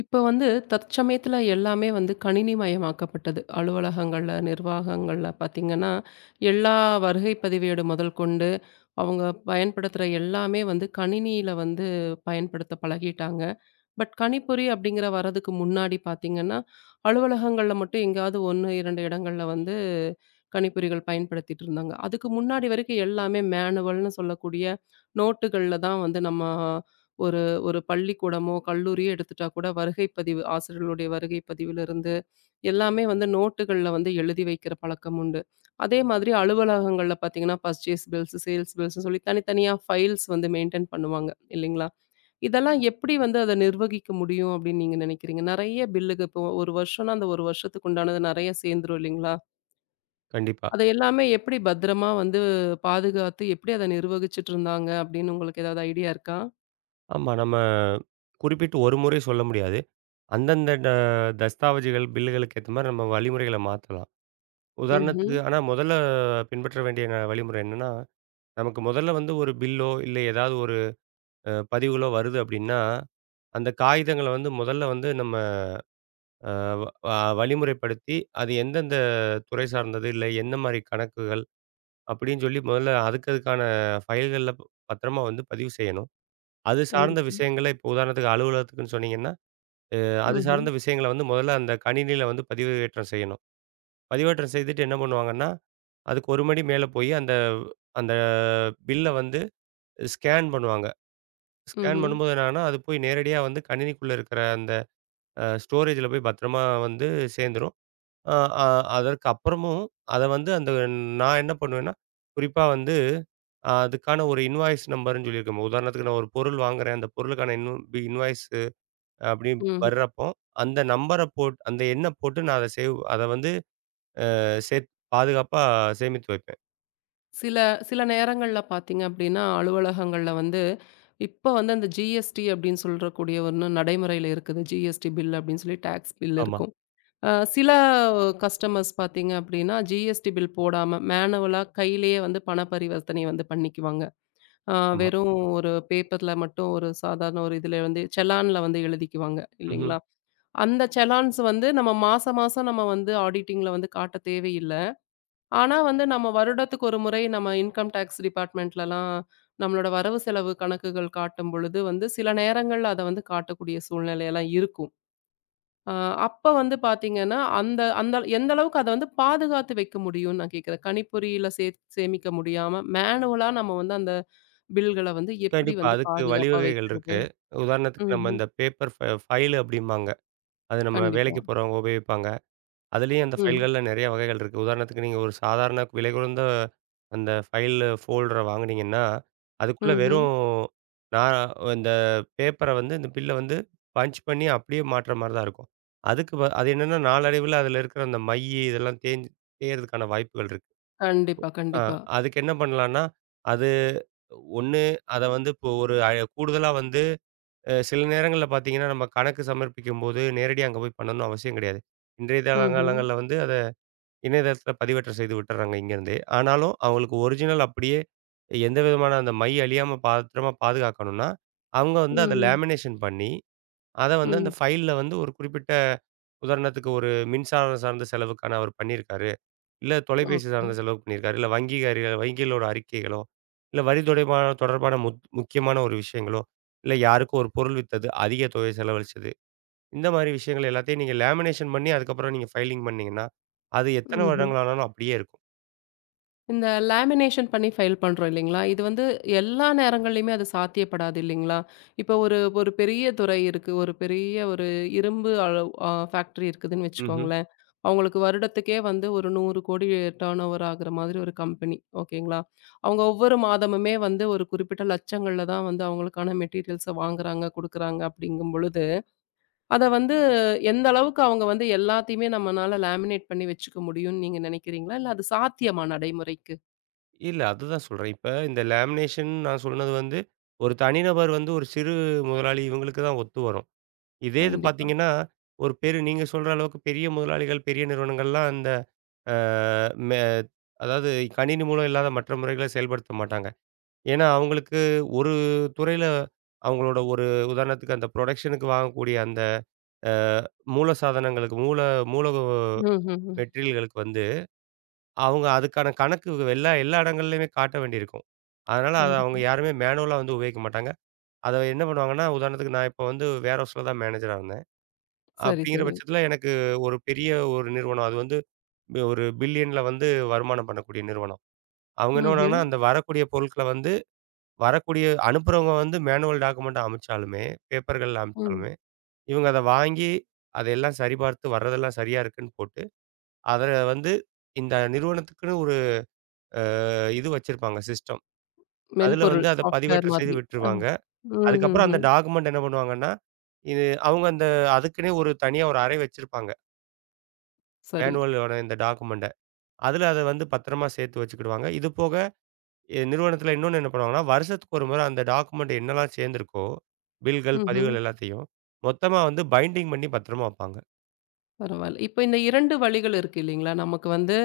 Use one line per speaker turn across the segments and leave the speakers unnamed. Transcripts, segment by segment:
இப்போ வந்து தற்சமயத்துல எல்லாமே வந்து கணினிமயமாக்கப்பட்டது. அலுவலகங்கள்ல, நிர்வாகங்கள்ல பார்த்தீங்கன்னா, எல்லா வருகை பதிவேடு முதல் கொண்டு, அவங்க பயன்படுத்துற எல்லாமே வந்து கணினியில வந்து பயன்படுத்த பழகிட்டாங்க. கணிப்பொறி அப்படிங்கிற வரதுக்கு முன்னாடி பார்த்தீங்கன்னா, அலுவலகங்கள்ல மட்டும் எங்கேயாவது 1, 2 இடங்கள்ல வந்து கணிப்பொறிகள் பயன்படுத்திட்டு இருந்தாங்க. அதுக்கு முன்னாடி வரைக்கும் எல்லாமே மேனுவல்னு சொல்லக்கூடிய நோட்டுகள்ல தான் வந்து நம்ம ஒரு ஒரு பள்ளிக்கூடமோ, கல்லூரியோ எடுத்துட்டா கூட வருகை பதிவு ஆசிரியர்களுடைய வருகை பதிவிலிருந்து எல்லாமே வந்து நோட்டுகள்ல வந்து எழுதி வைக்கிற பழக்கம் உண்டு. அதே மாதிரி அலுவலகங்கள்ல பார்த்தீங்கன்னா, பர்ச்சேஸ் பில்ஸ், சேல்ஸ் பில்ஸ்ன்னு சொல்லி தனித்தனியா ஃபைல்ஸ் வந்து மெயின்டெயின் பண்ணுவாங்க இல்லைங்களா? இதெல்லாம் எப்படி வந்து அத நிர்வகிக்க முடியும் அப்படின்னு நீங்க நினைக்கிறீங்க? நெறைய பில்லுக்கு இப்போ 1 வருஷம்னா, அந்த 1 வருஷத்துக்கு உண்டானது நெறைய சேர்ந்துரும் இல்லைங்களா?
கண்டிப்பா.
அத எல்லாமே எப்படி பத்திரமா வந்து பாதுகாத்து, எப்படி அத நிர்வகிச்சுட்டு இருந்தாங்க அப்படின்னு உங்களுக்கு ஏதாவது ஐடியா இருக்கா?
ஆமா. நம்ம குறிப்பிட்டு ஒரு முறை சொல்ல முடியாது. அந்தந்த தஸ்தாவேஜுகள், பில்லுகளுக்கு ஏத்த மாரி நம்ம வழிமுறைகள மாத்தலாம்.
ம்ஹ்ம்.
உதாரணத்துக்கு ஆனா முதல்ல பின்பற்ற வேண்டிய வழிமுறை என்னன்னா, நமக்கு முதல்ல வந்து ஒரு பில்லோ, இல்ல ஏதாவது ஒரு பதிவுகளோ வருது அப்டின்னா, அந்த காகிதங்கள வந்து முதல்ல வந்து நம்ம அ வ அ வழிமுறைப்படுத்தி, அது எந்தெந்த துறை சார்ந்தது, இல்ல எந்த மாரி கணக்குகள் அப்டின்னு சொல்லி முதல்ல அதுக்கு அதுக்கான ஃபைல்கள்ல பத்திரமா வந்து பதிவு செய்யணும். அது சார்ந்த
கண்டிப்பா.
விஷயங்கள இப்போ உதாரணத்துக்கு அலுவலகத்துக்குன்னு சொன்னீங்கன்னா அது
ம்ஹ்ம்.
சார்ந்த விஷயங்கள வந்து முதல்ல அந்த கணினியில வந்து பதிவேற்றம் செய்யணும். பதிவேற்றம் செய்துட்டு என்ன பண்ணுவாங்கன்னா, அதுக்கு ஒரு படி மேல போயி அந்த அந்த பில்ல வந்து ஸ்கேன் பண்ணுவாங்க. ஸ்கேன்
ம்ஹ்ம்.
பண்ணும்போது என்னன்னா, அது போய் நேரடியா வந்து கணினிக்குள்ள இருக்கிற அந்த ஸ்டோரேஜ்ல போய் பத்திரமா வந்து சேர்ந்துரும். அ அ அதற்கு அப்புறமும் அத வந்து அந்த நான் என்ன பண்ணுவேன்னா, குறிப்பா வந்து அதுக்கான ஒரு இன்வாய்ஸ் நம்பர்ன்னு சொல்லியிருக்கோம். உதாரணத்துக்கு நான் ஒரு பொருள் வாங்குறேன். அந்த பொருளுக்கான இன்வாய்ஸ் அப்படி
ம்ஹ்ம்.
வர்றப்போ, அந்த நம்பர போட் அந்த எண்ண போட்டு நான் அத சேவ் அத வந்து சேத் பாதுகாப்பா சேமித்து வைப்பேன்.
சில சில நேரங்கள்ல பார்த்தீங்க அப்படின்னா, அலுவலகங்கள்ல வந்து இப்ப வந்து அந்த ஜிஎஸ்டி அப்படின்னு சொல்றக்கூடிய ஒண்ணு நடைமுறையில இருக்குது. ஜிஎஸ்டி பில் அப்படின்னு சொல்லி டாக்ஸ் பில்
ஆமா,
இருக்கும். சில கஸ்டமர்ஸ் பார்த்தீங்க அப்படின்னா, ஜிஎஸ்டி பில் போடாம மேனுவலா கையிலேயே வந்து பண பரிவர்த்தனை வந்து பண்ணிக்குவாங்க. அ
ஆமா.
வெறும் ஒரு பேப்பர்ல மட்டும் ஒரு சாதாரண ஒரு இதுல வந்து செலான்ல வந்து எழுதிக்குவாங்க
ம்ஹ்ம்.
இல்லைங்களா? அந்த செலான்ஸ் வந்து நம்ம மாசம் மாசம் நம்ம வந்து ஆடிட்டிங்ல வந்து காட்ட தேவையில்ல. ஆனா வந்து நம்ம வருடத்துக்கு ஒரு முறை நம்ம இன்கம் டேக்ஸ் டிபார்ட்மெண்ட்லலாம் நம்மளோட வரவு செலவு கணக்குகள் காட்டும் பொழுது வந்து சில நேரங்கள்ல அத வந்து காட்டக்கூடிய சூழ்நிலையெல்லாம் இருக்கும். அ அப்ப வந்து பாத்தீங்கன்னா, அந்த அந்த எந்த அளவுக்கு அத வந்து பாதுகாத்து வைக்க முடியும்னு நான் கேட்கிறேன். கணிப்பொறியில சேமிக்க முடியாம, மேனுவலா நம்ம வந்து அந்த பில்கள வந்து எப்படி
கண்டிப்பா.
வந்து
அதுக்கு
பாதுகாப்பா
வழிவகைகள்
வைக்கிறது?
இருக்கு. உதாரணத்துக்கு நம்ம
ம்ஹ்ம்.
இந்த பேப்பர் ஃபைல் அப்படிம்பாங்க. அது நம்ம
கண்டிப்பா.
வேலைக்கு போறவங்க உபயோகிப்பாங்க. அதுலயும் அந்த
ம்.
ஃபைல்கள்ல நெறைய வகைகள் இருக்கு. உதாரணத்துக்கு நீங்க ஒரு சாதாரண விலை குறைந்த அந்த ஃபைல் ஃபோல்டர வாங்குனீங்கன்னா, அதுக்குள்ள
ம்ஹ்ம்.
வெறும் நான் இந்த பேப்பர வந்து இந்த பில்ல வந்து பஞ்ச் பண்ணி அப்படியே மாட்ற மாரி தான் இருக்கும். அதுக்கு அது என்னன்னா நாளடைவுல அதுல இருக்கிற அந்த மை இதெல்லாம் தேயறதுக்கான வாய்ப்புகள் இருக்கு.
கண்டிப்பா,
ஆ
கண்டிப்பா.
அதுக்கு என்ன பண்ணலான்னா, அது ஒண்ணு அத வந்து இப்போ ஒரு கூடுதலா வந்து சில நேரங்கள்ல பார்த்தீங்கன்னா, நம்ம கணக்கு சமர்ப்பிக்கும்போது நேரடியா அங்க போய் பண்ணணும்னு அவசியம் கிடையாது. இன்றைய
ம்ஹ்ம்.
காலங்கள்ல வந்து இணையதளத்தில பதிவேற்றம் செய்து விட்டுர்றாங்க இங்கேருந்தே. ஆனாலும் அவங்களுக்கு ஒரிஜினல் அப்படியே எந்த விதமான அந்த மை அழியாம பத்திரமா பாதுகாக்கணும்னா, அவங்க வந்து அத
ம்.
லேமினேஷன் பண்ணி, அத வந்து அந்த
ம்.
ஃபைல்ல வந்து ஒரு குறிப்பிட்ட உதாரணத்துக்கு ஒரு மின்சாரம் சார்ந்த செலவுக்கான அவர் பண்ணியிருக்காரு. இல்ல தொலைபேசி
ஓகே.
சார்ந்த செலவு பண்ணியிருக்காரு. இல்ல வங்கிகாரி வங்கிகளோட அறிக்கைகளோ, இல்ல வரி தொடர்பான தொடர்பான முக்கியமான ஒரு விஷயங்களோ, இல்ல யாருக்கும் ஒரு பொருள் வித்தது, அதிக தொகை செலவழிச்சது. இந்த மாரி விஷயங்கள் எல்லாத்தையும் நீங்க லேமினேஷன் பண்ணி, அதுக்கப்புறம் நீங்க ஃபைலிங் பண்ணீங்கன்னா, அது எத்தன
ம்ஹ்ம்.
வருடங்கள் ஆனாலும் அப்படியே இருக்கும்.
இந்த லேமினேஷன் பண்ணி ஃபைல் பண்றோம் இல்லைங்களா? இது வந்து எல்லா நேரங்கள்லயுமே அது சாத்தியப்படாது இல்லைங்களா? இப்போ ஒரு ஒரு பெரிய துறை இருக்கு. ஒரு பெரிய ஒரு இரும்பு அளவு ஃபேக்டரி இருக்குதுன்னு
ம்ஹ்ம்.
வச்சுக்கோங்களேன். அவங்களுக்கு வருடத்துக்கே வந்து ஒரு 100,00,00,000 டர்ன் ஓவர் ஆகுற மாதிரி ஒரு கம்பெனி. ஓகேங்களா? அவங்க ஒவ்வொரு மாதமுமே வந்து ஒரு குறிப்பிட்ட லட்சங்கள்ல தான் வந்து அவங்களுக்கான மெட்டீரியல்ஸ வாங்குறாங்க, குடுக்குறாங்க அப்படிங்கும் பொழுது, அத வந்து எந்த அளவுக்கு அவங்க வந்து எல்லாத்தையுமே நம்மனால லேமினேட் பண்ணி வச்சுக்க முடியும்னு நீங்க நினைக்கிறீங்களா? இல்ல அது சாத்தியமா நடைமுறைக்கு?
இல்ல அதுதான் சொல்றேன். இப்ப இந்த லேமினேஷன் நான் சொன்னது வந்து, ஒரு தனிநபர் வந்து ஒரு சிறு முதலாளி இவங்களுக்கு தான் ஒத்து வரும். இதே இது
கண்டிப்பா.
பார்த்தீங்கன்னா, ஒரு பெரு நீங்க சொல்ற அளவுக்கு பெரிய முதலாளிகள், பெரிய நிறுவனங்கள்லாம் அந்த அ மெ அதாவது கணினி மூலம் இல்லாத மற்ற முறைகள செயல்படுத்த மாட்டாங்க. ஏன்னா, அவங்களுக்கு ஒரு துறையில அவங்களோட ஒரு உதாரணத்துக்கு அந்த புரொடக்ஷனுக்கு வாங்கக்கூடிய அந்த அ மூல சாதனங்களுக்கு, மூல மூல
ம், ம், ம்.
மெட்டீரியல்களுக்கு வந்து அவங்க அதுக்கான கணக்கு எல்லா எல்லா இடங்கள்லயுமே காட்ட வேண்டியிருக்கும். அதனால அத அவங்க
கண்டிப்பா.
யாருமே மேனுவலா வந்து உபயோகிக்க மாட்டாங்க. அத என்ன பண்ணுவாங்கன்னா, உதாரணத்துக்கு நான் இப்ப வந்து வேர்ஹவுஸ்ல தான் மேனேஜரா இருந்தேன்.
சரி,
அப்படிங்கிற
சரி.
பட்சத்தில எனக்கு ஒரு பெரிய ஒரு நிறுவனம். அது வந்து ஒரு பில்லியன்ல வந்து வருமானம் பண்ணக்கூடிய நிறுவனம். அவங்க என்ன
ம்ஹ்ம்.
பண்ணாங்கன்னா, அந்த வரக்கூடிய பொருட்கள வந்து வரக்கூடிய அனுப்புறவங்க வந்து மேனுவல் டாக்குமெண்ட்டா அனுப்பிச்சாலுமே, பேப்பர்கள்ல
ம்.
அனுப்பிச்சாலுமே, இவங்க அத வாங்கி, அதையெல்லாம் சரிபார்த்து வர்றதெல்லாம் சரியா இருக்குன்னு போட்டு அதுல வந்து இந்த நிறுவனத்துக்குன்னு ஒரு இது வச்சிருப்பாங்க சிஸ்டம். அதுல
மென்பொருள்
வந்து அத
சாஃப்ட்வேர்
பதிவேற்றம் செய்து
மாதிரி. அ.
விட்டுருவாங்க.
ம், ம்,
அதுக்கப்புறம் அந்த
ம்.
டாக்குமெண்ட் என்ன பண்ணுவாங்கன்னா, இது அவங்க அந்த அதுக்குன்னே ஒரு தனியா ஒரு அறை வச்சிருப்பாங்க.
சரி.
மேனுவலோட இந்த டாக்குமெண்ட்ட. அதுல அத வந்து பத்திரமா சேர்த்து வச்சுக்கிடுவாங்க. இது போக நிறுவனத்துல இன்னொன்னு என்ன பண்ணுவாங்கன்னா, வருஷத்துக்கு ஒரு முறை அந்த டாக்குமெண்ட் என்னலாம் சேர்ந்திருக்கோ, பில்கள்,
ம்ஹ்ம்.
பதிவுகள் எல்லாத்தையும் மொத்தமா வந்து பைண்டிங் பண்ணி பத்திரமா வப்பாங்க.
பரவால்ல. இப்ப இந்த 2 வழிகள் இருக்கு இல்லைங்களா? நமக்கு வந்து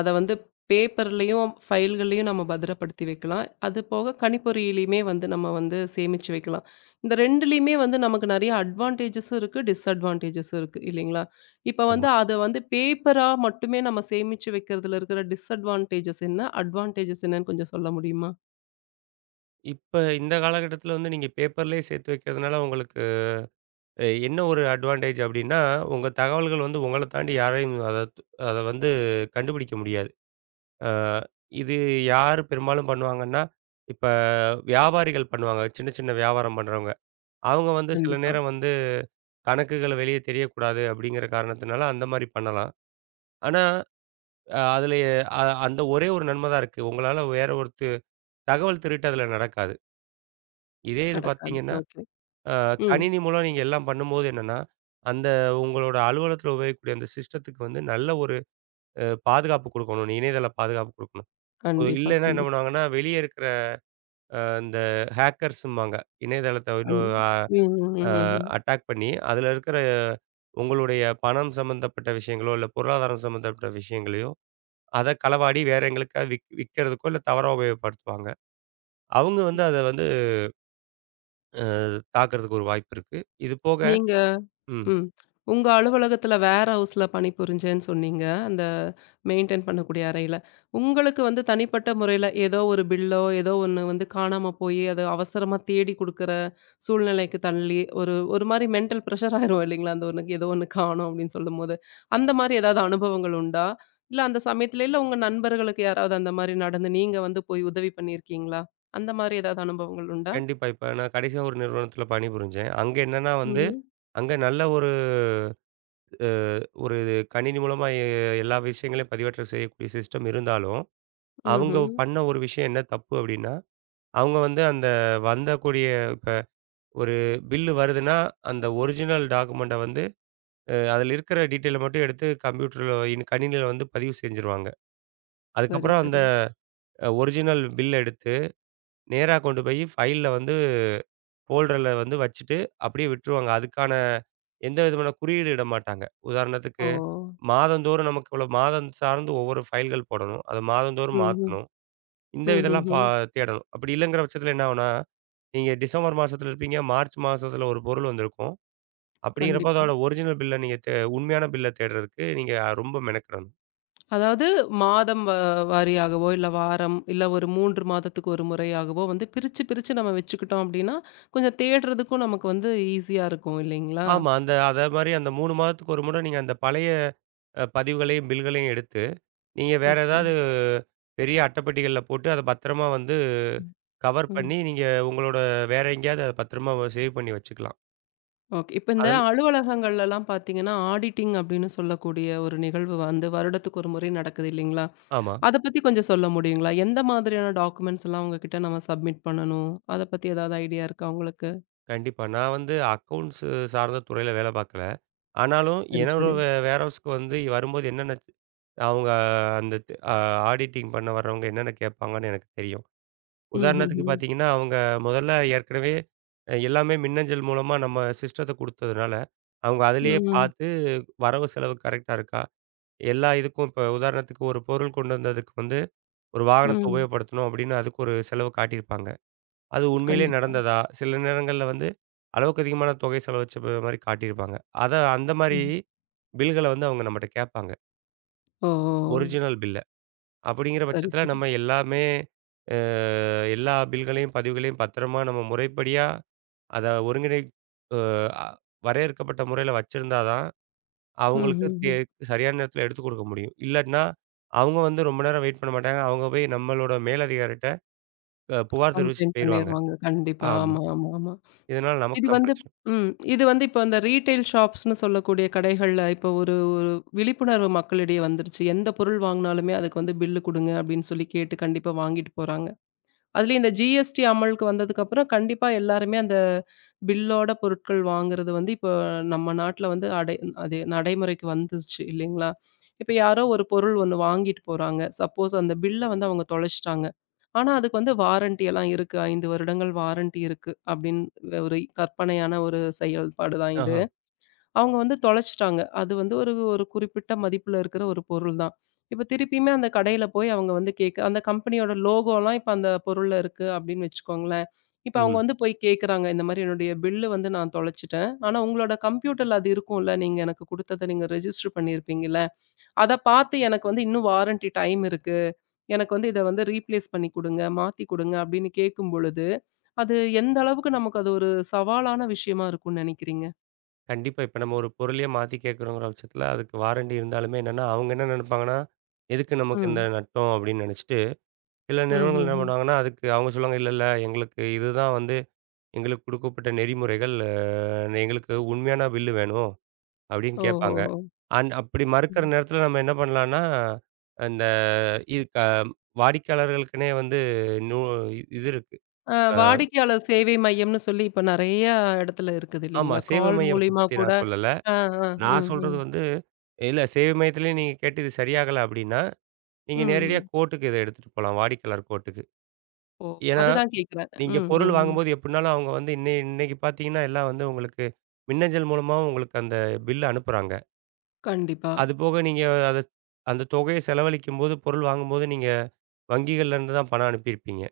அத வந்து பேப்பர்லயும், ஃபைல்கள்லயும் நம்ம பத்திரப்படுத்தி வைக்கலாம். அது போக கணிப்பொறியிலயுமே வந்து நம்ம வந்து சேமிச்சு வைக்கலாம். இந்த 2லயுமே வந்து நமக்கு நெறைய அட்வான்டேஜஸும் இருக்கு, டிஸ்அட்வான்டேஜஸும் இருக்கு இல்லைங்களா? இப்ப
ஆமா.
வந்து அத வந்து பேப்பரா மட்டுமே நம்ம சேமிச்சு வைக்கிறதுல இருக்கிற டிஸ்அட்வான்டேஜஸ் என்ன? அட்வான்டேஜஸ் என்னன்னு கொஞ்சம் சொல்ல முடியுமா?
இப்ப இந்த காலகட்டத்துல வந்து நீங்க பேப்பர்லயே சேர்த்து வைக்கிறதுனால உங்களுக்கு என்ன ஒரு அட்வான்டேஜ் அப்டின்னா, உங்க தகவல்கள் வந்து உங்கள தாண்டி யாரையும் அத அத வந்து கண்டுபிடிக்க முடியாது. அ இது யார் பெரும்பாலும் பண்ணுவாங்கன்னா, இப்ப வியாபாரிகள் பண்ணுவாங்க. சின்ன சின்ன வியாபாரம் பண்றவங்க. அவங்க வந்து சில
கண்டிப்பா.
நேரம் வந்து கணக்குகள் வெளிய தெரியக்கூடாது அப்டிங்கிற காரணத்தினால அந்த மாரி பண்ணலாம். ஆனா, அதுல அந்த ஒரே ஒரு நன்மை தான் இருக்கு. உங்களால வேற ஒருத்து தகவல் திருட்டு அதுல நடக்காது. இதே இது
நடக்காது.
பார்த்தீங்கன்னா
ஓகே.
அ
ம்.
கணினி மூலம் நீங்க எல்லாம் பண்ணும்போது என்னன்னா, அந்த உங்களோட அலுவலகத்தில உபயோகிக்கக்கூடிய அந்த சிஸ்டத்துக்கு வந்து நல்ல ஒரு பாதுகாப்பு குடுக்கணும். இணையதள பாதுகாப்பு குடுக்கணும்.
கண்டிப்பா,
இல்லன்னா என்ன
கண்டிப்பா.
பண்ணுவாங்கன்னா, வெளிய இருக்கிற இந்த ஹேக்கர்ஸும்பாங்க. இணையதளத்த
கண்
இன்னும் அ
ம், ம்,
அ
ம், ம்.
அட்டாக் பண்ணி, அதில இருக்கிற உங்களுடைய பணம் சம்மந்தப்பட்ட விஷயங்களோ, இல்ல பொருளாதாரம் சம்மந்தப்பட்ட விஷயங்களையோ, அத களவாடி வேற எங்களுக்காக விக்கிறதுக்கோ, இல்ல தவறா உபயோகப்படுத்துவாங்க. அவங்க வந்து அத வந்து அ தாக்குறதுக்கு ஒரு வாய்ப்பு இருக்கு. இது போக
நீங்க
ம்.
ம். உங்க அலுவலகத்துல வேர் ஹவுஸ்ல பணிபுரிஞ்சேன்னு சொன்னீங்க. அந்த மெயின்டெயின் பண்ணக்கூடிய அறையில. உங்களுக்கு வந்து தனிப்பட்ட முறையில ஏதோ ஒரு பில்லோ, ஏதோ ஒண்ணு வந்து காணாம போயி, அது அவசரமா தேடி குடுக்குற சூழ்நிலைக்கு தள்ளி, ஒரு ஒரு மாரி மென்டல் ப்ரெஷர் ஆயிரும் இல்லைங்களா? அந்த ஒண்ணுக்கு ஏதோ ஒண்ணு காணோம் அப்படின்னு சொல்லும்போது. அந்த மாரி ஏதாவது அனுபவங்கள் உண்டா? இல்ல அந்த சமயத்துல இல்ல உங்க நண்பர்களுக்கு யாராவது அந்த மாரி நடந்து நீங்க வந்து போய் உதவி பண்ணியிருக்கீங்களா? அந்த மாரி ஏதாவது அனுபவங்கள் உண்டா?
கண்டிப்பா. இப்ப நான் கடைசியா ஒரு நிறுவனத்தில பணிபுரிஞ்சேன். அங்க என்னன்னா வந்து,
ம்ஹ்ம்.
அங்க நல்ல ஒரு அ ஒரு கணினி மூலமா எல்லா விஷயங்களையும் பதிவேற்றம் செய்யக்கூடிய சிஸ்டம் இருந்தாலும், அவங்க
ம்ஹ்ம்.
பண்ண ஒரு விஷயம் என்ன தப்பு அப்டின்னா, அவங்க வந்து அந்த வந்தக்கூடிய இப்ப ஒரு பில்லு வருதுன்னா, அந்த ஒரிஜினல் டாக்குமெண்ட்ட வந்து அதில இருக்கிற டீட்டெயில மட்டும் எடுத்து கம்ப்யூட்டர்ல இன் கணினியில வந்து பதிவு செஞ்சுருவாங்க.
சரி,
அதுக்கப்புறம் அந்த
சரி.
ஒரிஜினல் பில் எடுத்து நேரா கொண்டு போய் ஃபைல்ல வந்து ஃபோல்டர்ல வந்து வச்சுட்டு அப்படியே விட்டுருவாங்க. அதுக்கான எந்த விதமான குறியீடு இட மாட்டாங்க. உதாரணத்துக்கு
ஓ!
மாதந்தோறும் நமக்கு இவ்வளோ மாதம் சார்ந்து ஒவ்வொரு ஃபைல்கள் போடணும். அத மாதந்தோறும்
ம்ஹ்ம்.
மாத்தணும். இந்த இதெல்லாம் பா
ம்ஹ்ஹ்ம்.
தேடணும். அப்படி இல்லங்கிற பட்சத்தில என்ன ஆகும்னா, நீங்க டிசம்பர் மாசத்துல இருப்பீங்க. மார்ச் மாசத்துல ஒரு பொருள் வந்திருக்கும். அப்படிங்கிறப்ப
கண்டிப்பா.
அதோட ஒரிஜினல் பில்ல நீங்க தே உண்மையான பில்ல தேடுறதுக்கு நீங்க ரொம்ப மெனக்கிடணும்.
அதாவது மாதம் வாரியாகவோ, இல்ல வாரம், இல்ல ஒரு 3 மாதத்துக்கு ஒரு முறையாகவோ வந்து பிரிச்சு, பிரிச்சு நம்ம வச்சுக்கிட்டோம் அப்டின்னா, கொஞ்சம் தேடுறதுக்கும் நமக்கு வந்து ஈஸியா இருக்கும் இல்லைங்களா?
ஆமா. அந்த அதே மாரி அந்த 3 மாதத்துக்கு ஒரு முறை நீங்க அந்த பழைய பதிவுகளையும், பில்களையும் எடுத்து நீங்க வேற
ஓகே.
ஏதாவது பெரிய அட்டைப்பெட்டிகள்ல போட்டு அத பத்திரமா வந்து
ம்.
கவர்
ம்.
பண்ணி, நீங்க உங்களோட வேற எங்கேயாவது அத பத்திரமா சேவ் பண்ணி வச்சுக்கலாம்.
ஓகே. இப்ப இந்த
அதன்
அலுவலகங்கள்லலாம் பார்த்தீங்கன்னா, ஆடிட்டிங் அப்டின்னு சொல்லக்கூடிய ஒரு நிகழ்வு வந்து வருடத்துக்கு ஒரு முறை நடக்குது இல்லைங்களா?
ஆமா.
அத பத்தி கொஞ்சம் சொல்ல முடியுங்களா? எந்த மாதிரியான டாக்குமெண்ட்ஸ் எல்லாம் உங்க கிட்ட நம்ம சப்மிட் பண்ணணும்? அத பத்தி ஏதாவது ஐடியா இருக்கா உங்களுக்கு?
கண்டிப்பா. நான் வந்து அக்கவுண்ட்ஸ் சார்ந்த துறையில வேலை பார்க்கல. ஆனாலும்
சரி,
என்னோட
சரி.
வேர்ஹவுஸ்க்கு வந்து வரும்போது என்னென்ன அவங்க அந்த த் அ ஆடிட்டிங் பண்ண வர்றவங்க என்னென்ன கேட்பாங்கன்னு எனக்கு தெரியும்.
ம்ஹ்ஹ்ம்.
உதாரணத்துக்கு பார்த்தீங்கன்னா, அவங்க முதல்ல ஏற்கனவே எல்லாமே மின்னஞ்சல் மூலமா நம்ம சிஸ்டத்த குடுத்ததுனால, அவங்க அதிலேயே
ம்.
பார்த்து வரவு செலவு கரெக்ட்டா இருக்கா? எல்லா இதுக்கும் இப்ப உதாரணத்துக்கு ஒரு பொருள் கொண்டு வந்ததுக்கு வந்து, ஒரு வாகனத்த
ம்.
உபயோகப்படுத்தணும் அப்படின்னு அதுக்கு ஒரு செலவு காட்டியிருப்பாங்க. அது உண்மையிலேயே
கண்டிப்பா.
நடந்ததா? சில நேரங்கள்ல வந்து அளவுக்கு அதிகமான தொகை செலவச்ச ப மாரி காட்டியிருப்பாங்க. அத அந்த மாரி
ம்.
பில்கள வந்து அவங்க நம்மட்ட கேட்பாங்க.
ஓ! ஓ! ஓ!
ஒரிஜினல் பில்ல. அப்படிங்கிற
சரி,
பட்சத்தில
சரி.
நம்ம எல்லாமே அ எல்லா பில்களையும், பதிவுகளையும் பத்திரமா நம்ம முறைப்படியா அத ஒருங்கிணை அ வரையறுக்கப்பட்ட முறையில வச்சிருந்தா தான்
ம்,
அவங்களுக்கு
ம், ம்.
சரியான நேரத்தில எடுத்துக் கொடுக்க முடியும். இல்லாட்டினா, அவங்க வந்து ரொம்ப நேரம் வெயிட் பண்ண மாட்டாங்க. அவங்க போய் நம்மளோட மேலதிகாரிட்ட புகார் தெரிவிச்சுட்டு
கம்ப்ளைண்ட்
போயிருவாங்க.
பண்ணிருவாங்க. கண்டிப்பா.
ஆமா.
ஆமா, ஆமா, ஆமா.
இதனால நமக்கு
இது
தான்
வந்து
பிரச்சனை.
ம். இது வந்து இப்ப அந்த ரீட்டெயில் ஷாப்ஸ்ன்னு சொல்லக்கூடிய கடைகள்ல இப்ப ஒரு ஒரு விழிப்புணர்வு மக்களிடையே வந்துருச்சு. எந்த பொருள் வாங்குனாலுமே அதுக்கு வந்து பில்லு குடுங்க அப்படின்னு சொல்லி கேட்டு கண்டிப்பா வாங்கிட்டு போறாங்க. அதுலயும் இந்த ஜிஎஸ்டி அமலுக்கு வந்ததுக்கப்புறம் கண்டிப்பா எல்லாருமே அந்த பில்லோட பொருட்கள் வாங்குறது வந்து இப்போ நம்ம நாட்டுல வந்து அது நடைமுறைக்கு வந்துருச்சு இல்லைங்களா? இப்ப யாரோ ஒரு பொருள் ஒண்ணு வாங்கிட்டு போறாங்க. சப்போஸ் அந்த பில்ல வந்து அவங்க தொலைச்சுட்டாங்க. ஆனா, அதுக்கு வந்து வாரண்டி எல்லாம் இருக்கு. 5 வருடங்கள் வாரண்டி இருக்கு. அப்படின்னு ஒரு கற்பனையான ஒரு செயல்பாடு தான் இது.
ஆஹா.
அவங்க வந்து தொலைச்சுட்டாங்க. அது வந்து ஒரு ஒரு குறிப்பிட்ட மதிப்புல இருக்கிற ஒரு பொருள் தான். இப்ப திருப்பியுமே அந்த கடையில போய் அவங்க வந்து கேட்க அந்த கம்பெனியோட லோகோலாம் இப்ப அந்த பொருள்ல இருக்கு அப்படின்னு வச்சுக்கோங்களேன். இப்ப அவங்க
ம்.
வந்து போய் கேட்கறாங்க. இந்த மாரி என்னுடைய பில்லு வந்து நான் தொலைச்சுட்டேன். ஆனா உங்களோட கம்ப்யூட்டர்ல அது இருக்கும்ல. நீங்க எனக்கு குடுத்தத நீங்க ரெஜிஸ்டர் பண்ணியிருப்பீங்கல்ல. அத பார்த்து எனக்கு வந்து இன்னும் வாரண்டி டைம் இருக்கு. எனக்கு வந்து இத வந்து ரீப்ளேஸ் பண்ணி குடுங்க, மாத்தி குடுங்க அப்படின்னு கேட்கும் பொழுது, அது எந்த அளவுக்கு நமக்கு அது ஒரு சவாலான விஷயமா இருக்கும்னு நினைக்கிறீங்க?
கண்டிப்பா. இப்ப நம்ம ஒரு பொருளயே மாத்தி கேட்கிறோங்கிற பட்சத்தில, அதுக்கு வாரண்டி இருந்தாலுமே என்னன்னா, அவங்க என்ன நெனைப்பாங்கன்னா, எதுக்கு நமக்கு இந்த
ம்.
நட்டம் அப்படின்னு நெனைச்சுட்டு, சில நிறுவனங்கள் என்ன
ம்ஹ்ம்.
பண்ணுவாங்கன்னா, அதுக்கு அவங்க சொல்லுவாங்க, இல்ல, இல்ல எங்களுக்கு இதுதான் வந்து எங்களுக்கு கொடுக்கப்பட்ட நெறிமுறைகள். எங்களுக்கு உண்மையான பில்லு வேணும் அப்படின்னு கேட்பாங்க.
ஓஹோஹோ!
அப்படி மறுக்கிற
ம்.
நேரத்தில நம்ம என்ன பண்ணலான்னா, அந்த இது க வாடிக்கையாளர்களுக்குன்னே வந்து நூ இது இருக்கு. அ
வாடிக்கையாளர் சேவை மையம்னு சொல்லி இப்ப நெறைய இடத்துல இருக்குது
ஆமா
இல்லைங்களா?
சேவை
கால்
மையத்த
மூலியமா
பத்தி
கூட
நான் சொல்லல.
ஆ, ஆ.
நான்
ம்,
சொல்றது
ம்.
வந்து இல்ல சேவை மையத்திலேயே நீங்க கேட்டு இது சரியாகல அப்டின்னா,
ம்,
நீங்க நேரடியா
ம்.
கோர்ட்டுக்கு இத எடுத்துட்டு போலாம். வாடிக்கையாளர் கோர்ட்டுக்கு.
ஓ!
ஏன்னா,
அதுதான் கேட்கிறேன்.
நீங்க
ம்,
பொருள்
ம், ம்.
வாங்கும்போது எப்டினாலும் அவங்க வந்து இன்னைக்கு பார்த்தீங்கன்னா, எல்லாம் வந்து உங்களுக்கு மின்னஞ்சல் மூலமாவும் உங்களுக்கு அந்த பில் அனுப்புறாங்க.
கண்டிப்பா,
அதுபோக நீங்க அத அந்த தொகையை செலவழிக்கும்போது, பொருள் வாங்கும்போது நீங்க வங்கிகள்ல இருந்து தான் பணம் அனுப்பியிருப்பீங்க.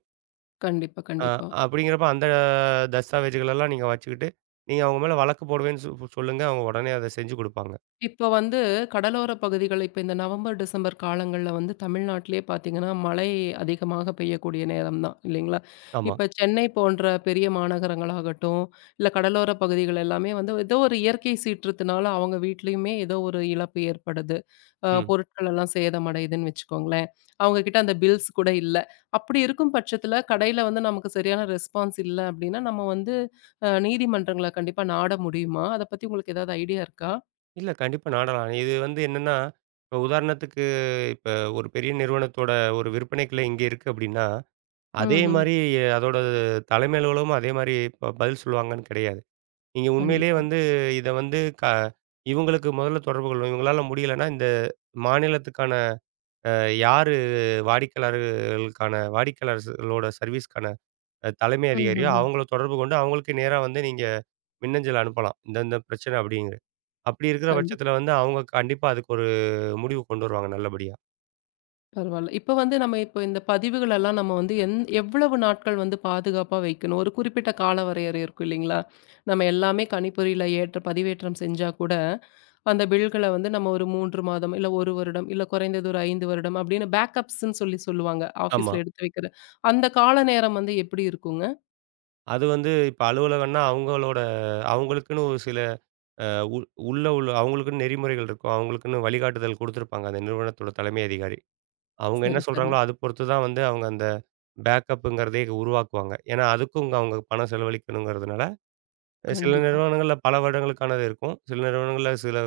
கண்டிப்பா,
ஆ
கண்டிப்பா.
அப்படிங்கிறப்ப அந்த தஸ்தாவேஜுகள் எல்லாம் நீங்க வச்சுக்கிட்டு, நீங்க அவங்க மேல வழக்கு போடுவேன்னு சொ சொல்லுங்க. அவங்க உடனே அத செஞ்சு குடுப்பாங்க.
இப்ப வந்து கடலோர பகுதிகள் இப்ப இந்த நவம்பர், டிசம்பர் காலங்கள்ல வந்து தமிழ்நாட்டிலேயே பார்த்தீங்கன்னா, மழை அதிகமாக பெய்யக்கூடிய நேரம் தான் இல்லைங்களா?
ஆமா.
இப்ப சென்னை போன்ற பெரிய மாநகரங்களாகட்டும், இல்ல கடலோர பகுதிகள் எல்லாமே வந்து ஏதோ ஒரு இயற்கை சீற்றத்தினால அவங்க வீட்லயுமே ஏதோ ஒரு இழப்பு ஏற்படுது.
ம்.
பொருட்கள் எல்லாம் சேதமடையுதுன்னு வச்சுக்கோங்களேன். அவங்க கிட்ட அந்த பில்ஸ் கூட இல்ல. அப்படி இருக்கும் பட்சத்தில கடையில வந்து நமக்கு சரியான ரெஸ்பான்ஸ் இல்ல அப்படின்னா, நம்ம வந்து நீதிமன்றங்கள கண்டிப்பா நாட முடியுமா? அத பத்தி உங்களுக்கு ஏதாவது ஐடியா இருக்கா?
இல்ல கண்டிப்பா நாடலாம். இது வந்து என்னன்னா, இப்ப உதாரணத்துக்கு இப்ப ஒரு பெரிய நிறுவனத்தோட ஒரு விற்பனை கிளை இங்க இருக்கு அப்படின்னா, அதே
ம்ஹ்ம்.
மாரி அதோட தலைமை அலுவலகமும் அதே மாரி பதில் சொல்லுவாங்கன்னு கிடையாது. நீங்க உண்மையிலேயே
கண்டிப்பா.
வந்து இத வந்து க இவங்களுக்கு முதல்ல தொடர்பு கொள்ளணும். இவங்களால முடியலன்னா, இந்த மாநிலத்துக்கான அ யாரு வாடிக்கையாளர்களுக்கான வாடிக்கையாளர்களோட சர்வீஸ்க்கான தலைமை அதிகாரியோ,
ம்ஹ்ஹ்ம்.
அவங்கள தொடர்பு கொண்டு அவங்களுக்கு நேரா வந்து நீங்க மின்னஞ்சல் அனுப்பலாம். இந்த இந்த பிரச்சனை அப்படிங்கு. அப்படி இருக்கிற
கண்டிப்
பட்சத்தில வந்து அவங்க கண்டிப்பா அதுக்கு ஒரு முடிவு கொண்டு வருவாங்க நல்லபடியா.
பரவால்ல. இப்ப வந்து நம்ம இப்ப இந்த பதிவுகள் எல்லாம் நம்ம வந்து எவ்வளவு நாட்கள் வந்து பாதுகாப்பா வைக்கணும்? ஒரு குறிப்பிட்ட கால வரையறை இருக்கும் இல்லைங்களா? நம்ம எல்லாமே கணிப்பொறியில ஏற்ற பதிவேற்றம் செஞ்சா கூட, அந்த பில்கள வந்து நம்ம ஒரு 3 மாதம், இல்ல 1 வருடம், இல்ல குறைந்தது ஒரு 5 வருடம் அப்படின்னு பேக்கப்ஸ்ன்னு சொல்லி சொல்லுவாங்க.
ஆமா.
ஆஃபீஸ்ல எடுத்து வைக்கிற. அந்த கால நேரம் வந்து எப்படி இருக்குங்க?
அது வந்து இப்ப அலுவலகம்னா அவங்களோட அவங்களுக்குன்னு ஒரு சில அ உ உள்ள உள்ள அவங்களுக்குன்னு நெறிமுறைகள் இருக்கும். அவங்களுக்குன்னு வழிகாட்டுதல் குடுத்துருப்பாங்க அந்த நிறுவனத்தோட தலைமை அதிகாரி. அவங்க என்ன
சரி, சரி.
சொல்றாங்களோ அது பொறுத்து தான் வந்து அவங்க அந்த பேக்கப்புங்கிறதே உருவாக்குவாங்க. ஏன்னா அதுக்கும் அவங்க பணம் செலவழிக்கணுங்கிறதுனால, சில
கண்டிப்பா.
நிறுவனங்கள்ல பல வருடங்களுக்கானது இருக்கும். சில நிறுவனங்கள்ல சில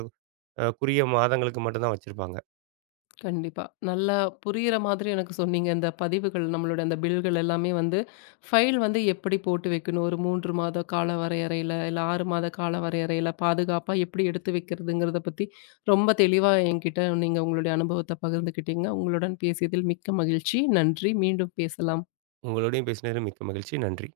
குறுகிய மாதங்களுக்கு மட்டும் தான் வச்சிருப்பாங்க.
கண்டிப்பா. நல்லா புரியிற மாதிரி எனக்கு சொன்னீங்க. இந்த பதிவுகள் நம்மளோட அந்த பில்கள் எல்லாமே வந்து ஃபைல் வந்து எப்படி போட்டு வைக்கணும்? ஒரு 3 மாத கால வரையறையில, இல்ல 6 மாத கால வரையறையில பாதுகாப்பா எப்படி எடுத்து வைக்கிறதுங்கிறத பத்தி ரொம்ப தெளிவா என்கிட்ட நீங்க உங்களுடைய அனுபவத்த பகிர்ந்துக்கிட்டீங்க. உங்களுடன் பேசியதில் மிக்க மகிழ்ச்சி. நன்றி. மீண்டும் பேசலாம்.
உங்களோடையும் பேசினதில மிக்க மகிழ்ச்சி. நன்றி.